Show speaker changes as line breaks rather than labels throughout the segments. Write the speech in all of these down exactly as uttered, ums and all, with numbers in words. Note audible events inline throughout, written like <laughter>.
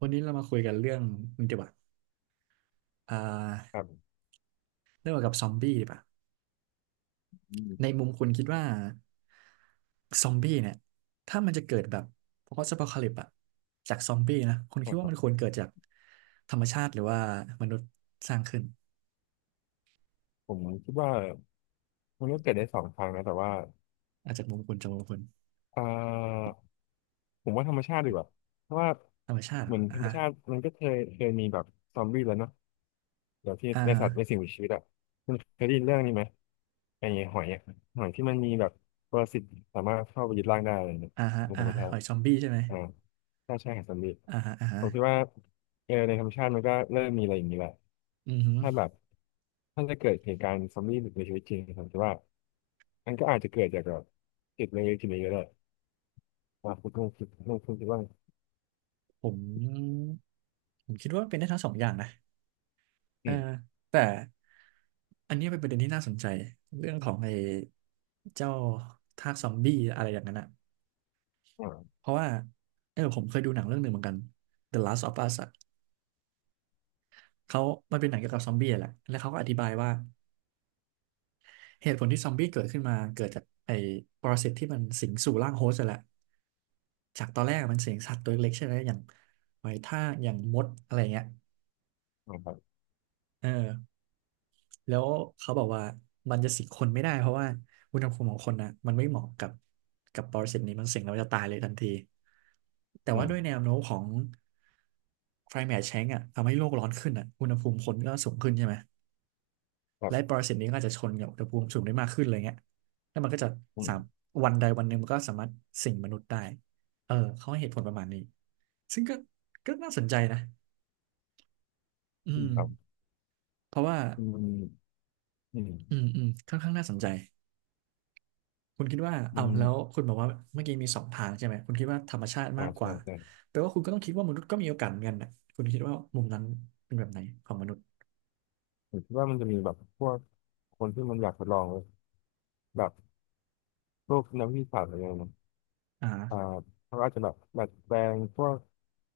วันนี้เรามาคุยกันเรื่องนี่ดีกว่าอ่
ครั
า
บ
เรื่องเกี่ยวกับซอมบี้ดีป่ะ
อืม
ในมุมคุณคิดว่าซอมบี้เนี่ยถ้ามันจะเกิดแบบพอสต์อพอคาลิปอะจากซอมบี้นะคุณคิด
ค
ว่า
รั
มันควร
บ
เกิดจากธรรมชาติหรือว่ามนุษย์สร้างขึ้น
ผมคิดว่ามันก็เกิดได้สองทางนะแต่ว่า
อาจจากมุมคุณจากมุมคุณ
เอ่อผมว่าธรรมชาติดีกว่าเพราะว่า
ธรรมชาติ
เห
เหร
มือ
อ
นธ
อ่า
รรม
ฮะ
ชาติมันก็เคยเคยมีแบบซอมบี้แล้วเนาะแบบที่
อ่า
ใน
ฮะ
สัตว์ในสิ่งมีชีวิตอ่ะคุณเคยได้ยินเรื่องนี้ไหมไอ้หอยอะหอยที่มันมีแบบปรสิตสามารถเข้าไปยึดร่างได้อะไรเนี่ย
อ่าฮะ
ในธ
อ่าะ
รรมชา
หอ
ติ
ยซอมบี้ใช่ไหม
อ่าถ้าใช่หาซอมบี้
อ่าฮะอ่าฮะ
ผมคิดว่าเออในธรรมชาติมันก็เริ่มมีอะไรอย่างนี้แหละ
อือฮึ
ถ้าแบบถ้าจะเกิดเหตุการณ์ซอมบี้ในชีวิตจริงผมคิดว่า มันก็อาจจะเกิดจากแบบจิตเล็กๆทีนี้ก็ได้ว่าคุณต้องคิดต้องคุคิดว่า
ผมผมคิดว่าเป็นได้ทั้งสองอย่างนะ เอ
อื
อ
ม
แต่อันนี้เป็นประเด็นที่น่าสนใจเรื่องของไอ้เจ้าทากซอมบี้อะไรอย่างนั้นอะ
อ่า
เพราะว่าเออผมเคยดูหนังเรื่องหนึ่งเหมือนกัน The Last of Us อะเขามันเป็นหนังเกี่ยวกับซอมบี้อะแหละแล้วเขาก็อธิบายว่าเหตุผลที่ซอมบี้เกิดขึ้นมาเกิดจากไอ้ปรสิตที่มันสิงสู่ร่างโฮสต์อะแหละจากตอนแรกมันสิงสัตว์ตัวเล็กๆใช่ไหมอย่างหอยทากอย่างมดอะไรเงี้ย
อ่าครับ
เออ แล้วเขาบอกว่ามันจะสิงคนไม่ได้เพราะว่าอุณหภูมิของคนนะมันไม่เหมาะกับกับปรสิตนี้มันสิงแล้วจะตายเลยทันทีแต่
อื
ว่า
ม
ด้วยแนวโน้มของ climate change อ่ะทำให้โลกร้อนขึ้นอ่ะอุณหภูมิคนก็สูงขึ้นใช่ไหม
ครั
และป
บ
รสิตนี้ก็อาจจะชนกับอุณหภูมิสูงได้มากขึ้นอะไรเงี้ยแล้วมันก็จะ
อืม
สามวันใดวันหนึ่งมันก็สามารถสิงมนุษย์ได้เออเขาให้เหตุผลประมาณนี้ซึ่งก็ก็น่าสนใจนะอื
อืม
ม
ครับ
เพราะว่า
อืมอื
อื
ม
มอืมค่อนข้างน่าสนใจ คุณคิดว่า
อื
เอ้าว
ม
แล้วคุณบอกว่าเมื่อกี้มีสองทางใช่ไหมคุณคิดว่าธรรมชาติ
อ่า
มากก
ใช่
ว่า
ใช่
แปลว่าคุณก็ต้องคิดว่ามนุษย์ก็มีโอกาสเหมือนกันนะคุณคิดว่ามุมนั้นเป็นแบบไหนของมนุษย์
ผมคิดว่ามันจะมีแบบพวกคนที่มันอยากทดลองแบบพวกนักวิทยาศาสตร์อะไรเงี้ยนะ
อ่า
อ่าเขาอาจจะแบบดัดแปลงพวก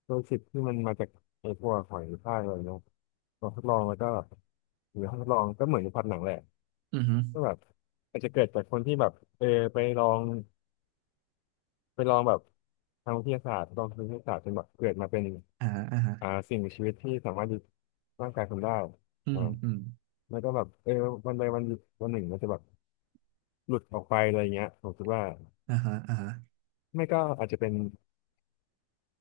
ตัวสิบที่มันมาจากไอ้พวกหอยทากอะไรเนาะลองทดลองแล้วก็แบบหรือห้องทดลองก็เหมือนในพล็อตหนังแหละ
อือฮึ
ก็แบบอาจจะเกิดจากคนที่แบบเออไปลอง ไปลองแบบทางวิทยาศาสตร์ลองทางวิทยาศาสตร์จนแบบเกิดมาเป็น
อ่าอ่าฮะ
อ่าสิ่งมีชีวิตที่สามารถยึดร่างกายคนได้
อื
อ่า
มอืม
แล้วก็แบบเออวันใดวันหนึ่งวันหนึ่งมันจะแบบหลุดออกไปอะไรเงี้ยผมคิดว่า
อ่าฮะอ่าฮะ
ไม่ก็อาจจะเป็น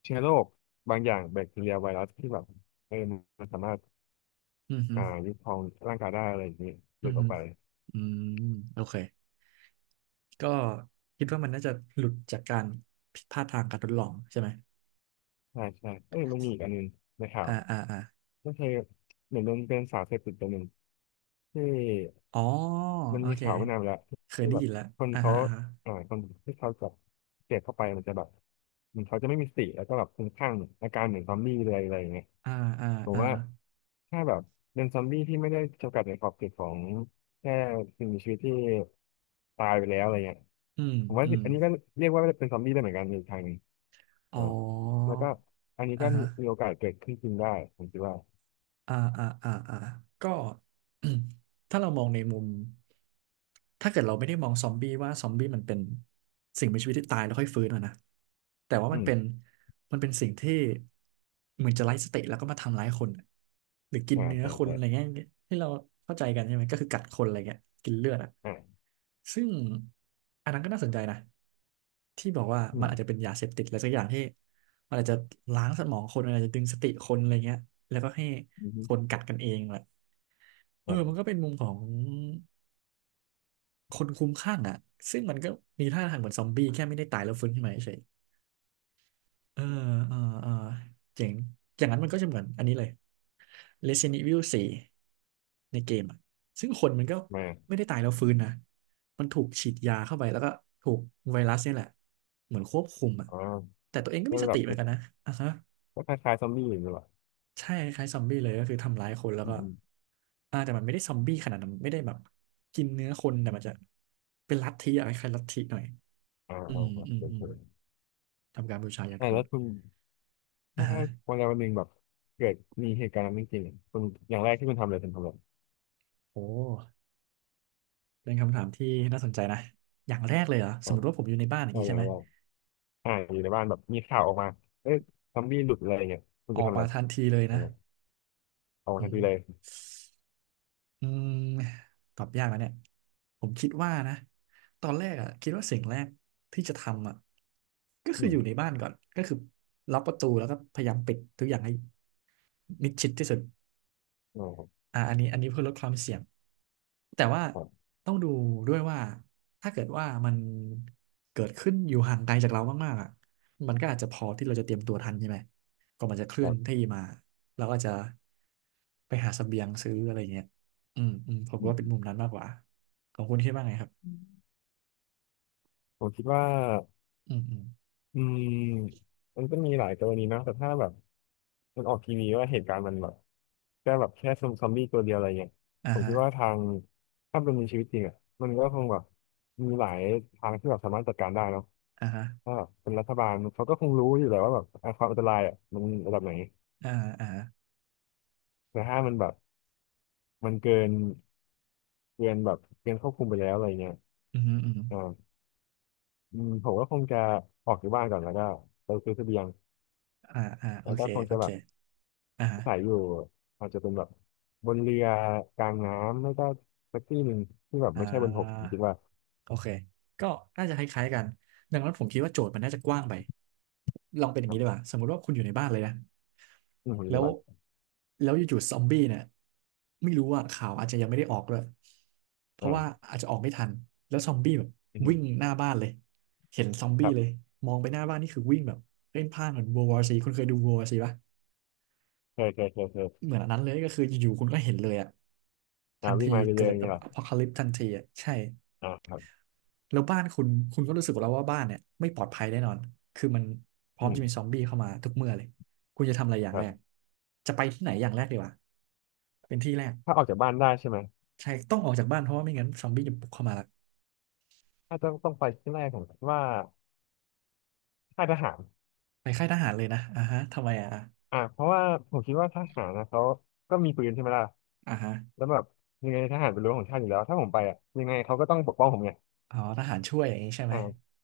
เชื้อโรคบางอย่างแบคทีเรียไวรัสที่แบบเออมันสามารถ
อือฮึ
อ่ายึดครองร่างกายได้อะไรอย่างนี้ห
อื
ลุ
อ
ดออ
ฮึ
กไป
อืมโอเคก็คิดว่ามันน่าจะหลุดจากการผิดพลาดทางการทดลองใช่ไหม
ใช่ใช่เอ้ยมันมีอีกอันหนึงในข่าว
อ่าอ่าอ่า
ก็คือเหมือนมันเป็นสารเสพติดตัวหนึ่งที่
อ๋อ
มัน
โอ
มี
เค
ข่าวไม่นานมาแล้ว
เคย
ที่
ได้
แบบ
ยินแล้ว
คน
อ่า
เขา
ฮะอ่าฮะ
อ่าคนที่เขาจับเสพเข้าไปมันจะแบบมันเขาจะไม่มีสติแล้วก็แบบคลุ้มคลั่งอาการเหมือนซอมบี้เลยอะไรอย่างเงี้ย
อ่าอ่า
ผม
อ่า
ว่าถ้าแบบเป็นซอมบี้ที่ไม่ได้จำกัดในขอบเขตของแค่สิ่งมีชีวิตที่ตายไปแล้วอะไรเงี้ย
อืม
ผมว่า
อืม
อันนี้ก็เรียกว่าเป็นซอมบี้ได้เหมือนกันในทางหนึง
อ๋อ
อ่าแล้วก็อันนี้
อ่า
ก็
ฮะ
มีโอกาสเกิดขึ้นจริงได้ผมคิดว่า
อ่าอ่าอ่าอ่าก็ <clears throat> ถ้าเรามองในมุมถ้าเกิดเราไม่ได้มองซอมบี้ว่าซอมบี้มันเป็นสิ่งมีชีวิตที่ตายแล้วค่อยฟื้นอะนะแต่ว่า
อื
มัน
ม
เป็นมันเป็นสิ่งที่เหมือนจะไร้สติแล้วก็มาทำร้ายคนอหรือกิน
อ่า
เนื้อ
ใช่
คน
ใช่
อะไรเงี้ยที่เราเข้าใจกันใช่ไหมก็คือกัดคนอะไรเงี้ยกินเลือดอะ
อ่า
ซึ่งอันนั้นก็น่าสนใจนะที่บอกว่า
อื
มัน
ม
อาจจะเป็นยาเสพติดอะไรสักอย่างที่มันอาจจะล้างสมองคนมันอาจจะดึงสติคนอะไรเงี้ยแล้วก็ให้
อื
ค
ม
นกัดกันเองแหละเอ
ค
อ
รั
มันก็
บ
เป็นมุมของคนคลุ้มคลั่งอ่ะซึ่งมันก็มีท่าทางเหมือนซอมบี้แค่ไม่ได้ตายแล้วฟื้นขึ้นมาเฉย เออ เออ เออ เจ๋งอย่างนั้นมันก็จะเหมือนอันนี้เลย Resident Evil สี่ในเกมอ่ะซึ่งคนมันก็
มา
ไม่ได้ตายแล้วฟื้นนะมันถูกฉีดยาเข้าไปแล้วก็ถูกไวรัสเนี่ยแหละ เหมือนควบคุมอ่ะ
อ๋อ
แต่ตัวเองก็
ก็
มีส
แบ
ติ
บ
เหมือนกันนะอ่ะฮะ
ก็คล้ายๆซอมบี้อยู่ดีกว่า
ใช่คล้ายๆซอมบี้เลยก็คือทำร้ายคนแล้ว
อื
ก็
มอืม
อ่าแต่มันไม่ได้ซอมบี้ขนาดนั้นไม่ได้แบบกินเนื้อคนแต่มันจะเป็นลัทธิอะไรคล้ายๆลัทธิหน่อย
อ่า
อื
อ่า
ม
อ่า
อืมอื
เฉ
ม
ย
ทำการบูชายั
ๆ
น
ใต่
คน
แล้วคุณ
อ่ะ
ถ้า
ฮะ
วันใดวันหนึ่งแบบเกิดมีเหตุการณ์นั้นจริงๆอะคุณอย่างแรกที่คุณทำเลยคุณทำเลย
โอ้ เป็นคำถามที่น่าสนใจนะอย่างแรกเลยเหรอส
อ่า
มมติว่าผมอยู่ในบ้านอย่าง
อ่
นี้
อ
ใช่
ย่า
ไห
ง
ม
แรกอ่าอยู่ในบ้านแบบมีข่าวออกมาเอ๊ะซอมบี้หลุดอะไรเงี้ยคุณ
ออ
จะ
ก
ทำอะ
มา
ไร
ทันทีเลย
อื
นะ
มเอา
อื
ทัน
ม
ทีเลย
อืมตอบยากนะเนี่ยผมคิดว่านะตอนแรกอ่ะคิดว่าสิ่งแรกที่จะทำอ่ะก็
อื
คืออ
ม
ยู่ในบ้านก่อนก็คือล็อกประตูแล้วก็พยายามปิดทุกอย่างให้มิดชิดที่สุด
อ่า
อ่าอันนี้อันนี้เพื่อลดความเสี่ยงแต่ว่า
ครับ
ต้องดูด้วยว่าถ้าเกิดว่ามันเกิดขึ้นอยู่ห่างไกลจากเรามากๆอ่ะมันก็อาจจะพอที่เราจะเตรียมตัวทันใช่ไหมก่อนมันจะเค
ค
ลื่อ
รั
นที่
บ
มาเราก็จะไปหาเสบียงซื้ออะไรเงี้ยอืมอืมผม
อื
ว่าเป็น
ม
มุมนั้นมากกว่าของคุณคิดว่าไงครับ
ผมคิดว่า
อืมอืม
อืมมันก็มีหลายกรณีนะแต่ถ้าแบบ มันออกทีวีว่าเหตุการณ์มันแบบแค่แบบแค่ซอมซอมบี้ตัวเดียวอะไรเงี้ยผ
อ่า
มคิ
ฮะ
ดว่าทางถ้าเป็นในชีวิตจริงอ่ะมันก็คงแบบมีหลายทางที่แบบสามารถจัดการได้เนาะ
อ่าฮะ
ถ้าแบบเป็นรัฐบาลเขาก็คงรู้อยู่แล้วว่าแบบอ่ะความอันตรายอ่ะมันระดับไหน
อ่าอ่า
แต่ถ้ามันแบบมันเกินเกินแบบเกินควบคุมไปแล้วอะไรเงี้ย
อืมอืมอม
อ่าอืมผมก็คงจะออกจากบ้านก่อนแล้วก็ไปซื้อเสบียง
อ่าอ่าโอ
แล้ว
เค
ก็คง
โอ
จะ
เค
แบบ
อ่าฮะ
ขายอยู่อาจจะเป็นแบบบนเรือกลางน้ำไม่ก็สักที่หนึ่งที่แบบ
อ่า
ไม่ใช่บนบกผมคิดว่า
โอเค ก็น่าจะคล้ายๆกันดังนั้นผมคิดว่าโจทย์มันน่าจะกว้างไปลองเป็นอย่างนี้ดีก
อ่ะ
ว่าสมมติว่าคุณอยู่ในบ้านเลยนะ
อืมห
แล้
รือ
ว
ว่า
แล้วอยู่ๆซอมบี้เนี่ยไม่รู้ว่าข่าวอาจจะยังไม่ได้ออกเลยเพราะว่า
อ่า
อาจจะออกไม่ทันแล้วซอมบี้แบบ
อื
วิ่
ม
งหน้าบ้านเลย เห็นซอม
ค
บี้
รับ
เลยมองไปหน้าบ้านนี่คือวิ่งแบบเพ่นพ่านเหมือน World War ซีคุณเคยดู World War ซีปะ
เคยเคยเคยเคย
เหมือนอันนั้นเลยก็คืออยู่ๆคุณก็เห็นเลยอะทั
อ่า
น
วิ่
ที
งมาเรื่อย
เกิ
ๆ
ด
อย่าง
แบ
เงี้
บ
ยเหร
อพ
อ
อคาลิปทันทีอะใช่
อ่าครับ
แล้วบ้านคุณคุณก็รู้สึกแล้วว่าบ้านเนี่ยไม่ปลอดภัยแน่นอนคือมันพร้อ
อื
ม
ม
จะมีซอมบี้เข้ามาทุกเมื่อเลยคุณจะทำอะไรอย่าง
ครั
แรก
บ
จะไปที่ไหนอย่างแรกดีวะเป็นที่แรก
ถ้าออกจากบ้านได้ใช่ไหม
ใช่ต้องออกจากบ้านเพราะว่าไม่งั้นซอมบี้จะบุกเข้ามาละ
ถ้าจะต้องไปที่แรกผมคิดว่าค่ายทหาร
ไปค่ายทหารเลยนะอ่าฮะทำไมอ่ะ
อ่าเพราะว่าผมคิดว่าทหารนะเขาก็มีปืนใช่ไหมล่ะ
อ่าฮะ
แล้วแบบยังไงทหารเป็นรั้วของชาติอยู่แล้วถ้าผมไปอ่ะยังไงเขาก็ต้องปกป้องผมไง
อ๋อทหารช่วยอย่างนี้ใช่ไหม
อ่า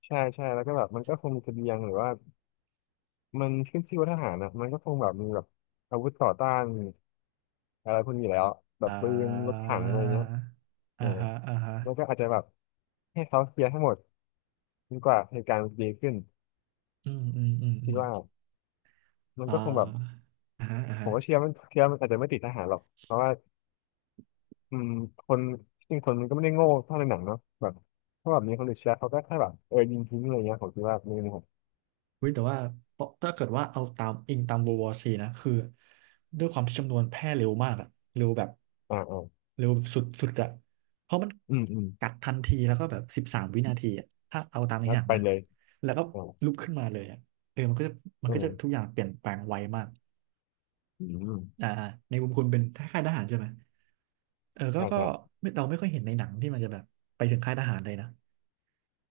ใช่ใช่แล้วก็แบบมันก็คงมีเสบียงหรือว่า มันขึ้นชื่อว่าทหารนะมันก็คงแบบมีแบบอาวุธต่อต้านอะไรพวกนี้อยู่แล้วแบ
อ่
บปืนรถ
า
ถังอะไรเงี้ยเอ
อ่า
อ
ฮะอ่าฮะ
แล้วก็อาจจะแบบให้เขาเคลียร์ให้หมดจนกว่าเหตุการณ์มันจะดีขึ้น
อืมอืมอืมอื
คิด
ม
ว่ามัน
อ่
ก็คงแบบ
าอ่าฮะอ่า
ผ
ฮะ
มก็เชื่อมันเชื่อมันอาจจะไม่ติดทหารหรอกเพราะว่าอืมคนจริงคนมันก็ไม่ได้โง่เท่าในหนังเนาะแบบถ้าแบบมีคนอื่นเชื่อเขาก็แค่แบบเออยิงทิ้งอะไรเงี้ยผมคิดว่าไม่มผม
เฮ้ยแต่ว่าถ้าเกิดว่าเอาตามอิงตาม World War ซีนะคือด้วยความที่จำนวนแพร่เร็วมากอะเร็วแบบ
อ่าอ่า
เร็วสุดสุดอะเพราะมัน
อืมอืม
กัดทันทีแล้วก็แบบสิบสามวินาทีอะถ้าเอาตามใน
แล้
ห
ว
นัง
ไป
นะ
เลย
แล้วก็
อ่า
ลุกขึ้นมาเลยอะเออมันก็จะมัน
อื
ก็จะ
ม
ทุกอย่างเปลี่ยนแปลงไวมาก
อืม
อ่าอ่าในมุมคุณเป็นค่ายทหารใช่ไหมเออก็
ใช่
ก็
ใช่
ไม่เราไม่ค่อยเห็นในหนังที่มันจะแบบไปถึงค่ายทหารเลยนะ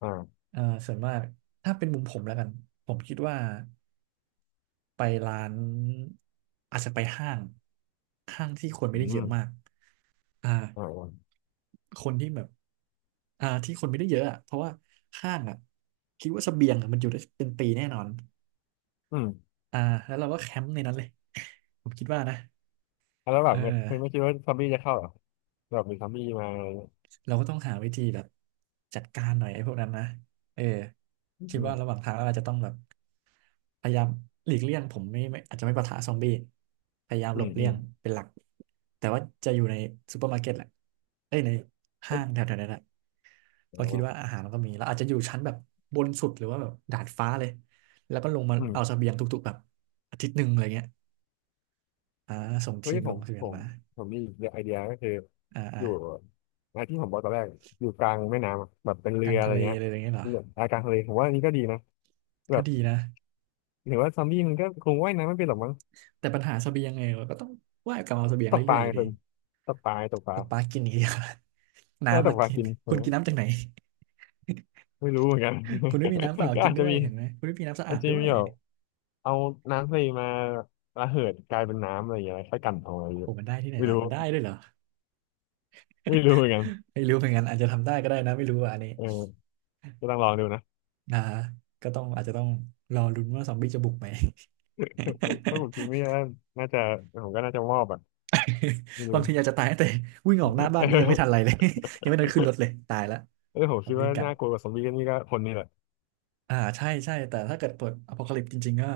อ่า
เอ่อส่วนมากถ้าเป็นมุมผมแล้วกันผมคิดว่า ไปร้านอาจจะไปห้างห้างที่คนไม่
อื
ได้เยอะ
ม
มากอ่า
อ่าอ่า
คนที่แบบอ่าที่คนไม่ได้เยอะอ่ะเพราะว่าห้างอ่ะคิดว่าเสบียงอะมันอยู่ได้เป็นปีแน่นอน
อืม
อ่าแล้วเราก็แคมป์ในนั้นเลย <laughs> ผมคิดว่านะ
แล้วแบ
เออ
บมันมันไม่คิดว่าซอมบี้จะเข้าเหรอแบบมีซอมบี้มา
เราก็ต้องหาวิธีแบบจัดการหน่อยไอ้พวกนั้นนะเออ
อื
คิดว่า
ม
ระหว่างทางเราอาจจะต้องแบบพยายามหลีกเลี่ยงผมไม่ไม่อาจจะไม่ปะทะซอมบี้พยายาม
อื
หล
ม
บ
อื
เลี่ย
ม
งเป็นหลัก แต่ว่าจะอยู่ในซูเปอร์มาร์เก็ตแหละเอ้ยใน
เอ้
ห้า
ย
งแถวๆนั้นแหละเพ
อ๋
ราะคิดว่า
อ
อาหารมันก็มีเราอาจจะอยู่ชั้นแบบบนสุดหรือว่าแบบดาดฟ้าเลย แล้วก็ลงมา
อืม
เอาเสบียงทุกๆแบบอาทิตย์หนึ่งอะไรเงี้ยอ่าส่ง
เฮ้
ที
ย
ม
ผ
ล
ม
งเสบี
ผ
ยง
ม
มา
ผมมีไอเดียก็คือ
อ่าอ่า
อยู่ไอที่ผมบอกตอนแรกอยู่กลางแม่น้ำอะแบบเป็น
ก
เรื
ลา
อ
ง
อะ
ทะ
ไร
เล
เงี้
อะ
ย
ไรอย่างเงี้ยเหรอ
เรืออากลางทะเลผมว่าอันนี้ก็ดีนะแบ
ก็
บ
ดีนะ
ถือว่าซอมบี้มันก็คงว่ายน้ำไม่เป็นหรอกมั้ง
แต่ปัญหาเสบียงไงเราก็ต้องว่ายกลับมาเอาเสบียง
ตกป
เรื่อ
ลา
ยๆอ
ไง
ยู่ดี
คุณตกปลาตกป
ต
ลา
กปลากินอย่างเดียว <laughs>
ใช่
น้ำ
ต
มา
กปลา
กิน
กินผ
คุณ
ม
กินน้ำจากไหน
ไม่รู้เหมือนกัน
คุณไม่มีน้ำเปล่า
<laughs> ก็
กิน
อาจ
ด้
จะ
วย
มี
เห็นไหมคุณไม่มีน้ำสะ
อา
อา
จ
ด
จะ
ด้ว
มี
ย
แบบ เอาน้ำทะเลมาระเหิดกลายเป็นน้ำอะไรอย่างเงี้ยค่อยกันเอาอะไรอย่า
โอ้
ง
โห
เงี้ย
มันได้ที่ไหน
ไม่
ล่ะ
รู้
มันได้ด้วยเหรอ
ไม่รู้เหมือนกัน
ไม่รู้เหมือนกันอาจจะทำได้ก็ได้นะไม่รู้อะอันนี้
เออก็ต้องลองดูนะ
นะก็ต้องอาจจะต้องรอลุ้นว่าซอมบี้จะบุกไหม
ถ้าผมจริงไม่น่าน่าจะผมก็น่าจะมอบอ่ะไม่
<laughs>
รู้
บาง
<laughs>
ทีอยากจะตายตั้งแต่วิ่งออกหน้า
เ
บ้านนี่ยังไม่ทัน
ออ
ไรเลย <laughs> ยังไม่ทันขึ้นรถเลยตายแล้ว
เออผม
ซอ
คิ
ม
ด
บี้
ว่า
กัด
น่ากลัวกว่าซอมบี้ก็นี่ก็คนนี่แหละ
อ่าใช่ใช่แต่ถ้าเกิดเปิดอ พี อ ซี เอ ลิป อี จริงๆก็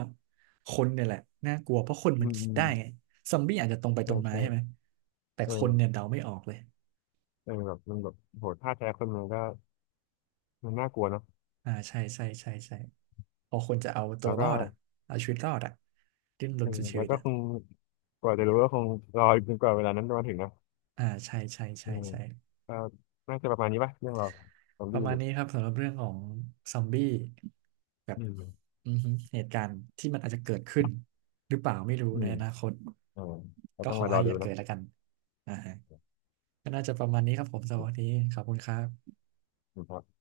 คนเนี่ยแหละน่ากลัวเพราะคน
อื
มัน
ม
คิ
อื
ด
ม
ได้ไงซอมบี้อาจจะตรงไปตร
ใช่
งมา
ใช่
ใช่ไหมแต่
เอ
คนเนี่ย
อ
เดาไม่ออกเลย
เออแบบมันแบบโหท่าแท้คนมันก็มันน่ากลัวเนาะ
อ่าใช่ใช่ใช่ใช่พอคนจะเอาตั
แล้
ว
ว
ร
ก็
อดอ่ะเอาชีวิตรอดอ่ะดิ้นร
เอ
น
อ
สุดชี
แล้
วิ
ว
ต
ก็
อ่ะ
คงกว่าจะรู้ก็คงรออีกจนกว่าเวลานั้นจะมาถึงนะ
อ่าใช่ใช่
เอ
ใช่
อ
ใช่
ก็น่าจะประมาณนี้ป่ะเรื่องเราซอม
ป
บี้
ระมา
ห
ณ
รือ
นี้ครับสำหรับเรื่องของซอมบี้แบบ
อืม
อือฮึเหตุการณ์ที่มันอาจจะเกิดขึ้นหรือเปล่าไม่รู้
อื
ใน
ม
อนาคต
อ่าก็
ก็
ต้อง
ขอ
มารอ
ให้อ
ดู
ย่าเกิ
เนาะ
ดแล้วกันอ่าฮะ ก็น่าจะประมาณนี้ครับผมสำหรับวันนี้ขอบคุณครับ
คุณพ่อ